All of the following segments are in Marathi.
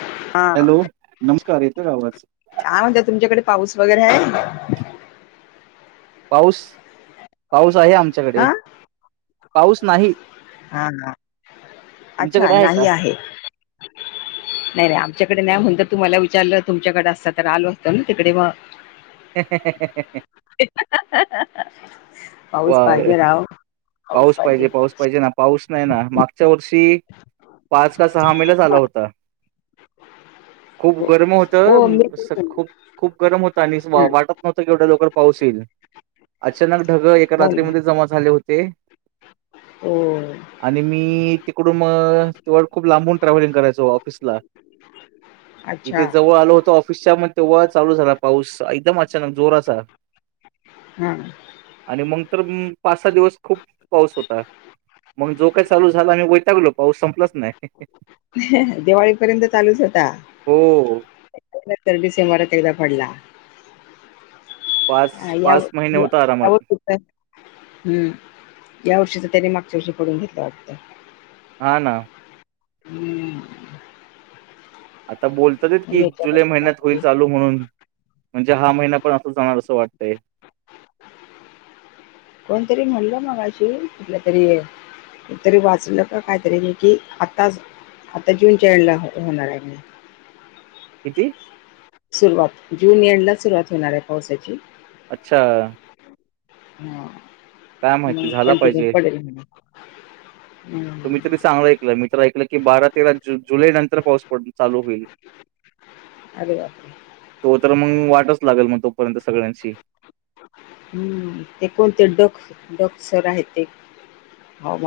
हा हॅलो नमस्कार येतोय का आवाज? काय म्हणत तुमच्याकडे पाऊस वगैरे आहे पाऊस, पाऊस आहे हा आमच्याकडे पाऊस नाही हा हा अच्छा तुमच्याकडे आहे नाही का नाही, नाही आमच्याकडे नाही म्हण तर तुम्हाला विचारलं तुमच्याकडे असत तर आलो असतं ना तिकडे मग पाऊस वा पाहिजे राव पाऊस पाहिजे, पाऊस पाहिजे ना पाऊस नाही ना मागच्या वर्षी पाच ला सहा महिलाच आला होता खूप हो गरम हो होतं मी खूप, खूप गरम होतं आणि हं, वाटत नव्हतं कवढ्या लवकर पाऊस येईल अचानक ढग एका हो ना रात्रीमध्ये जमा झाले होते हो आणि मी तिकडून तेव खूप लांबून ट्रॅव्हलिंग करायचो ऑफिसला अच्छा इथे जवळ आलो होत ऑफिसच्या मग तेव्हा चालू झाला पाऊस एकदम अचानक जोराचा हा आणि मग तर पाच सहा दिवस खूप पाऊस होता मग जो काही चालू झाला आम्ही वैतागलो पाऊस संपलाच नाही दिवाळीपर्यंत चालूच होता हो नंतर डिसेंबरात एकदा पडला पाच पाच महिने होता आरामात ह हम्म या वर्षीच त्यानी मागच्या वर्षी पडून घेतलं वाटतं हा ना हम्म आता बोलतात आणि की जुलै महिन्यात याच्या होईल चालू म्हणून म्हणजे हा महिना पण असा जाणार असं वाटतय कोणतरी म्हणलं मगाशी कुठल्या तरी आहे तरी वाचलं का काहीतरी मी की आताच आता जून च्या एंडला होणार आहे म्हणे दि सुरुवात जून एंडला सुरुवात होणार आहे पावसाची अच्छा हा काय माहिती मग झाला कंटिन्यू पडेल म्ह तु म्ही तरी सांगलं ऐकलं मी तर्र ऐकलं की बारा तेरा जून जुलै नंतर पाऊस पड चालू होईल अरे बापरे तो तर मग वा लागेल मग तोपर्यंत सगळ्यांशी ह ते कोणते डख डखसर आहे ते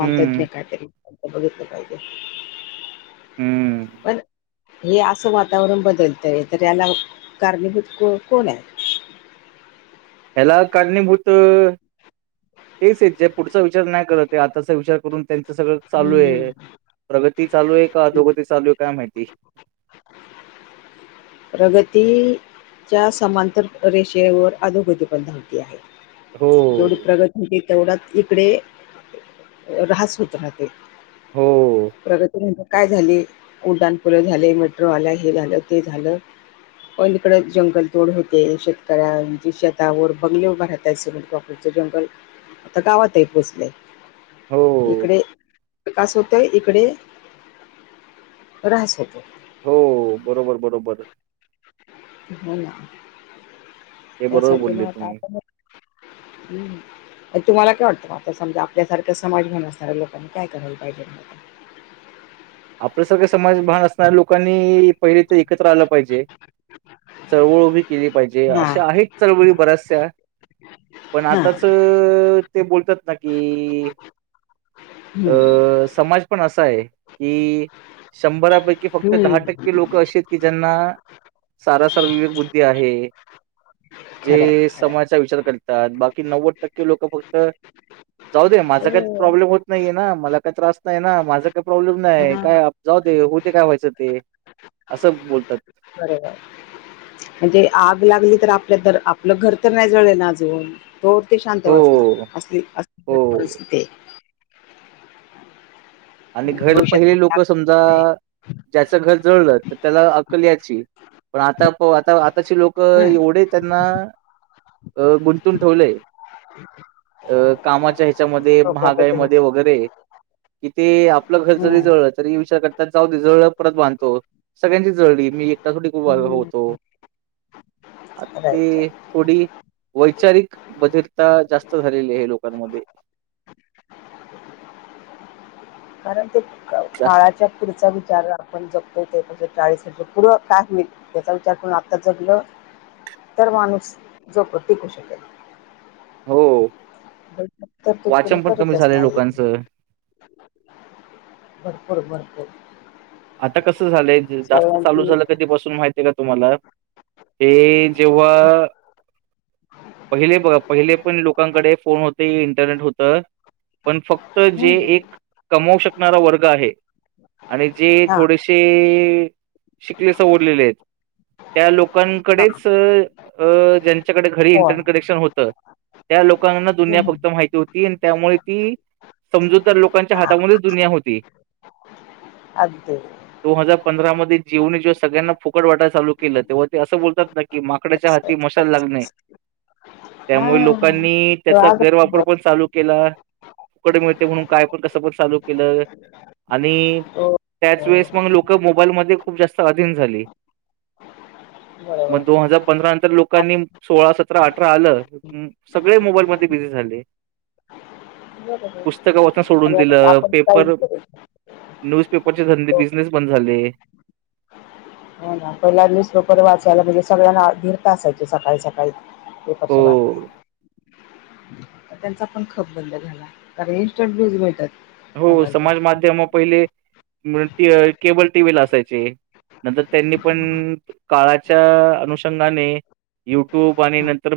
हम्म कायतरी बघितलं पाहिजे हम्म पण हे असं वातावरण बदलतय तर याला कारणीभूत कोण आहे याला कारणीभूत तेच आहेत जे पुढचा विचार नाही करत आताचा विचार करून त्यांचं सगळं चालू हम्म. आहे प्रगती चालू आहे का अ दोगती चालू आहे काय माहिती [inaudible] प्रगती च्या समांतर रेषेवर अधोगतिपन्ध होती आहे जेवढी हो. प्रगती होती तेवढाच इकडे राास होत राहत हो, प्रगती काय झाली उड्डाणपुलं झाले मेट्रो आला हे झालं ते झालं प इकड जंगल तोड होते शेतकऱ्यांचे शेतावर बंगले उभ राहत सोबत वापर जंगल आता गावात आहे पोचले हो, इकडे विकास होतोय इकडे राास होतो हो बरोबर बरोबर आहे हो हे बरोबर यासाठी बोलले मत तुम्ही. आपण हम् तुम्हाला काय वाटतं म आता समजा आपल्यासारखा समाज घेन असणाऱ्या लोकांनी काय करायला पाहिजे [inaudible] आपलं सारखं समाज भान असणाऱ्या लोकांनी पहिले तर एकत्र आलं पाहिजे चळवळ उभी केली पाहिजे हा अशा आहेत चळवळी बऱ्याचशा पण हा आताच ते बोलतात ना की हम्म अं समाज पण असा आहे कि शंभरापैकी फक्त दहा टक्के लोक हम्म असशी आहेत की ज्यांना सारासार विवेक बुद्धी आहे खरं जे खरं समाजचा विचार करतात बाकी नव्वद टक्के लोक फक्त जाऊ दे माझा काही हो प्रॉब्लेम होत नाहीे ना मला काही त्रास नाही ना माझं का प्रॉब्लेम नाही हा काय जाऊ ते होते काय व्हायचं ते असं बोलतात बरब म्हणजे आग लागली तर आपल्या आपलं घर तर नाही जळ ना अज तोर ते शांत हो बसना असली अस हो परिस्थिती आहे आणि आहे घर भविष्यात पहिले कोणती लोक समजा आग नाही ज्याचं घर जळलं तर त्याला अकल याची पण आता आता आताचे लोक हम्म. एवढे त्यांना अ गुंतून ठेवलंय [inaudible] अ कामाच्या ह्याच्यामध्ये लोकांबद्दल महागाईमध्ये वगैरे कि ते आपलं घर जरी हम्म. जळलं तरी विचार करतात जाऊ दे जळप परत बांधतो सगळ्यांची जळळी मी ो होतो आता राईट ते राईट थोडी व वैपचारिक बधिरता जास्त झालेली आहे लोकांमध्ये [inaudible] कारण ते जास्त काळाच्या पुढचा विचार आपण जपतो ते चाळीस रुपये पुूरं काय होईल त्याचा विचार करून आत्ताच कलं तर माणूस जोपत टिकू शकेल हो तर तू कुणी वाचन पण कमी करतच झालंय नाहीये लोकांचं भरपूर भरपूर आता कसं झालंय जास्त चालू सगळ्यांची झालं कधी बसून माहितीय का तुम्हाला हे जेव्हा पहिले पहिले पण लोकांकडे फोन होते इंटरनेट होतं पण फक्त जे हम्म. एक कमवू शकणारा वर्ग आहे आणि जे हा थोडेसे त्या हा लोकांकडे च्याकडे घरी हो इंटरनेट कनेक्शन होतं त्या लोकांना दुनिया फक्त हा माहिती होती त्यामुळे ती समजू तर लोकांच्या हातामध्येच दुनिया होती अदी पंधरामध्येध्ये जीवनी जेव्हा सगळ्यांना फुकट वाटाय चालू केलं तेव्हा ते असं बोलतात ना की माकड्याच्या हाती मशाल लागणे हा त्यामुळे लोकांनी त्याचा राग गैरवापर असतो. पण चालू केला तुकड मिळते म्हणून काय पण कसं पण चालू केलं आणि हो, हो. त्याचवेेळेस मग लोक मोबाईलमध्ये खूप जास्त अधीन झाली बरोबर मग दोन हजार पंधरा नंतर लोकांनी सोळा सतरा अठरा आलं सगळे मोबाईल म बिझी झाले बरोबर पुस्तकवचन सोडून आणि आता दिलं आपण काही पेपर विचारू शकतो. न्यूजपेपरचे धंदे बिझनेस बंद झाले हो पहिला न्यूसपेपर वाचायला म्हणजे सगळ्यांनाधीरता असायची सकाळी सकाळी एक हो अचा बाात नाही तर त्यांचा पण खप बंद झाला कारण इन्स्टंट व्ह्यूज मिळतात हो मोबाईलवर समाज माध्यम पहिले केबल टीव्ही ला असायचे नंतर त्यांनी पण काळाच्या अनुषंगाने युट्यूब आणि हा नंतर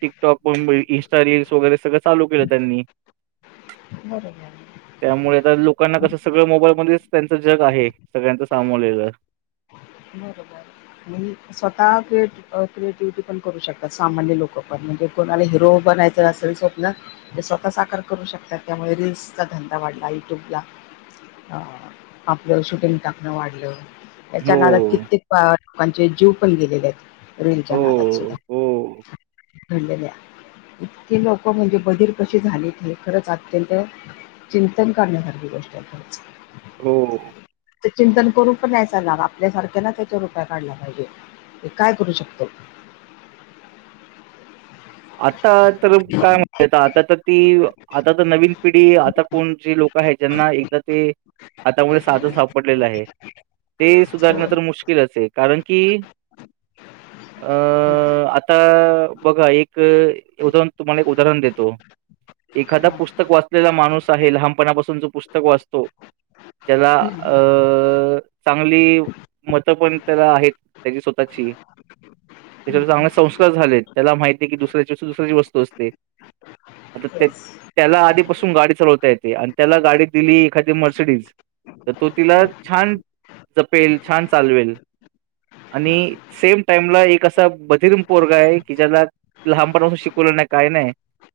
टिकटॉकण इंस्टा रीलल्स वगैरे सगळं चालू केलं त्यांनी [inaudible] बरोबर त्यामुळे आता लोकांना कसं सगळं मोबाईलमध्येच त्यांचं जग आहे सगळ्यांच सामोरलेलं [inaudible] बरोबर स्वतः क्रिएट क्रिएटिव्हिटी पण करू शकतात सामान्य लोक पण म्हणजे कोणाला हिरो बनायचं स्व स्वतः साकार करू शकतात त्यामुळे रीलसचा धंदा वाढला युट्यूबला अ आपलं सुटंग टाकणं वाढलं याच्या हो, नाळत कित्येक लोकांचे जीव पण गेलेले आहेत रेलच्या हो, नाळात अच्छ हो, का इतके लोक म्हणजे बधर कसे झालीत हे खरंच अत्यंत चिंतन करण्यासारखी गोष्ट आहे खच हो चिंतन करून पण यायचा लाग आपल्यासारख्याला त्याच्या रुपय काढला ते काय करू शकतो आता तर काय म्ह आता तर ती आता तर नवीन पिढी आता कोण जे लोक आहे ज्यांना एकदा ते हातामुळे साधन सापडलेलं आहे ते सुधारण तर मुश्किलचे कारण की अं आता बघा एक ए तुम्हाला एक उदाहरण देतो एखादा हां पुस्तक वाचलेला माणूस आहे लहानपणापासून जो पुस्तक वाचतो त्याला येस अ चांगली मत पण त्याला आहेत त्याची स्वतः त्याच्या चांगले संस्कार झाले त्याला माहित दुसऱ्याची दुसऱ्याची वस्तू असते आता ते येस त्याला आधीपासून गाडी चालवता येते आणि त्याला गाडी दिली एखादी मर्सिडीज तर तो तिला छान जपेल छान चालवेल आणि सेम टाइमला एक असा बधिरम पोरगा आहे की ज्याला लहानपणापासून शिकवलं नाही काही नाही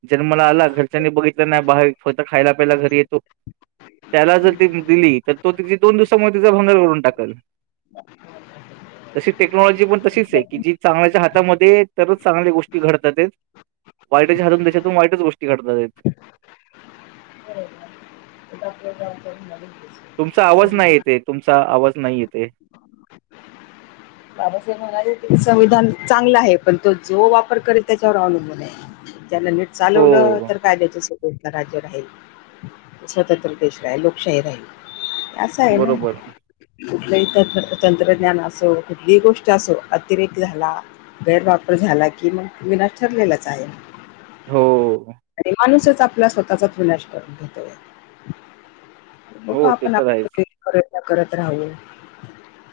जन्मला आला घरच्यांनी बघितलं नाही बाहे फत खायला प्यायला घरी येतो त्याला जर हम्म. ती दिली तर तो ति दोन दिवसामध्ये तिचा भंगार करून टाकल तशी टेक्नॉलॉजी पण तशीच आहे की जी चांगल्याच्या हातामध्ये तरच चांगल्या गोष्टी ष्ट घडतात वाईटच्या हातून त्याच्यातून वाईटच गोष्टी घडतात जा तुमचा आवाज नाही येते तुमचा आवाज नाही येते बाबासाहेब म्हणाले क संविधान चांगलं आहे पण तो जो वापर करेल त्याच्यावर अवलंबून आहे त्याना नीट चालवलं हो तर काय द्याच राज्य राहील स्वतंत्र देश राहील लोकशाही राहील बरोबर त तंत्रज्ञान असो कुठलीही गोष्ट असो अतिरेक झाला गैरवापर झाला की मग विनाश ठरलेलाच आहे हो आणि माणूसच आपला स्वतःचा विनश करून घेतोय बघ हो ते आपण तर आहेच करत राहू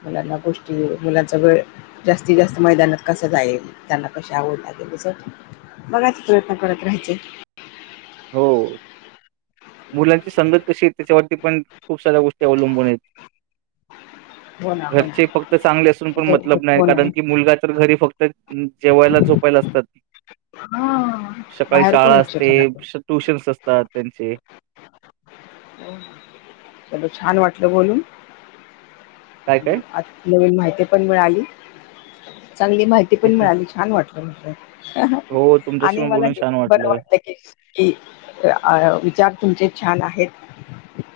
मुलांना गोष्टी मुलांचा वेळ जास्तीत जास्त मैदानात कस जाईल त्यांना कशी आवड बघा ते प्रयत्न करत राहाय हो मुलांची संगत कशी आहे त्याच्यावरती पण खूप साऱ्या गोष्टी अवलंबून आहेत हो ना हो घरचे ना फक्त चांगले असून पण ते मतलब नाही फोन आहे कारण की मुलगा तर घरी फक्त जेवायला झोपायला असतात हा सकाळी बाहेर कोण शाळा लक्ष असते ठेवणार ट्यूशन्स असतात त्यांचे चल छान वाटलं बोलून काय काय? आ नवीन माहिती पण मिळाली चांगली माहिती पण मिळाली छान वाटलं म हो तुमच्याशी आणि मला बोलून हे छान पण बरं वाटलं वाटत कीि विचार तुमचे छान आहेत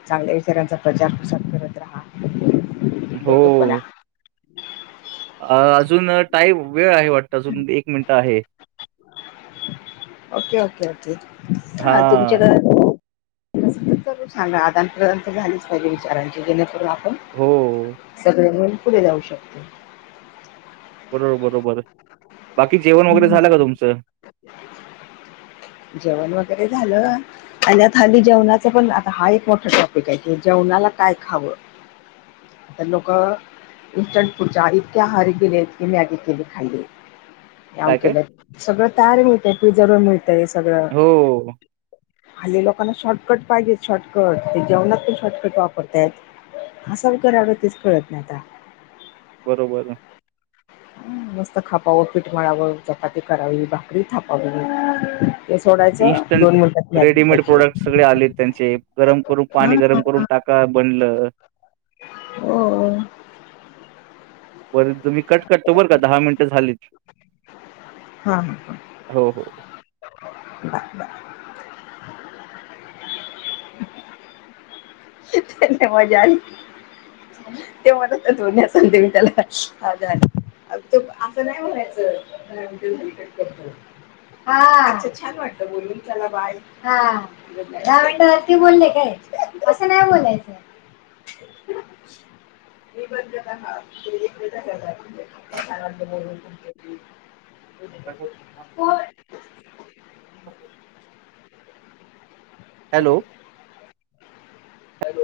चांगल्या विचारांचा प्रचार प्रसार करत रहा हो अजून टाईम वेळ आहे वाटत अजून एक मिनिटं आहे ओके ओके ओके हा तुमच्या घरात सांग आदान प्रदान तर झालीच पहिले विचारांची जेणेपू हो सगळे मिून पुढे जाऊ शकते बरोबर बरोबर बाकी जेवण वगैरे ह झालं का तुमचं जेवण वगैरे झालं आणि आता हल्ली जेवणाच पण आता हा एक मोठा टॉपिक आहे की जेवणाला काय खावं त्या लोक इंस्टंट पुढच्या इतक्या हाहारी गेले इतक मॅगी केली खायले या काय काय? केलं सगळं तयार मिळतय प्रिझव मिळतय सगळं हो [inaudible] असं व करा आव तेच कळत नाही आता [inaudible] बरोबर ह मस्त खापावं पीठ मळावं चपाती करावी भाकरी थापावी ते सोडायचं दोन इन्स्टंट मिनिटात मॅगी रेडीमेड खायची. प्रोडक्ट सगळे आले त्यांचे गरम करून पाणी गरम करून टाका बनलं हो हो बर तुम्ही कट करतो बरं का दहा मिनटं झालीत... हा हा.. हो हो [inaudible] त्यांना मजा आली... तेव्हा दोन्या सांते म त्याला आजार... त असं नाही म्हणायचं करत... हा छान वाटत बोलुन त्याला बा ह दहा मिनट ते बोलले काय... असं नाही बोलायचं.. [inaudible] मी ब का छान वाटल बोलुन.. होय... हॅलो... हॅलो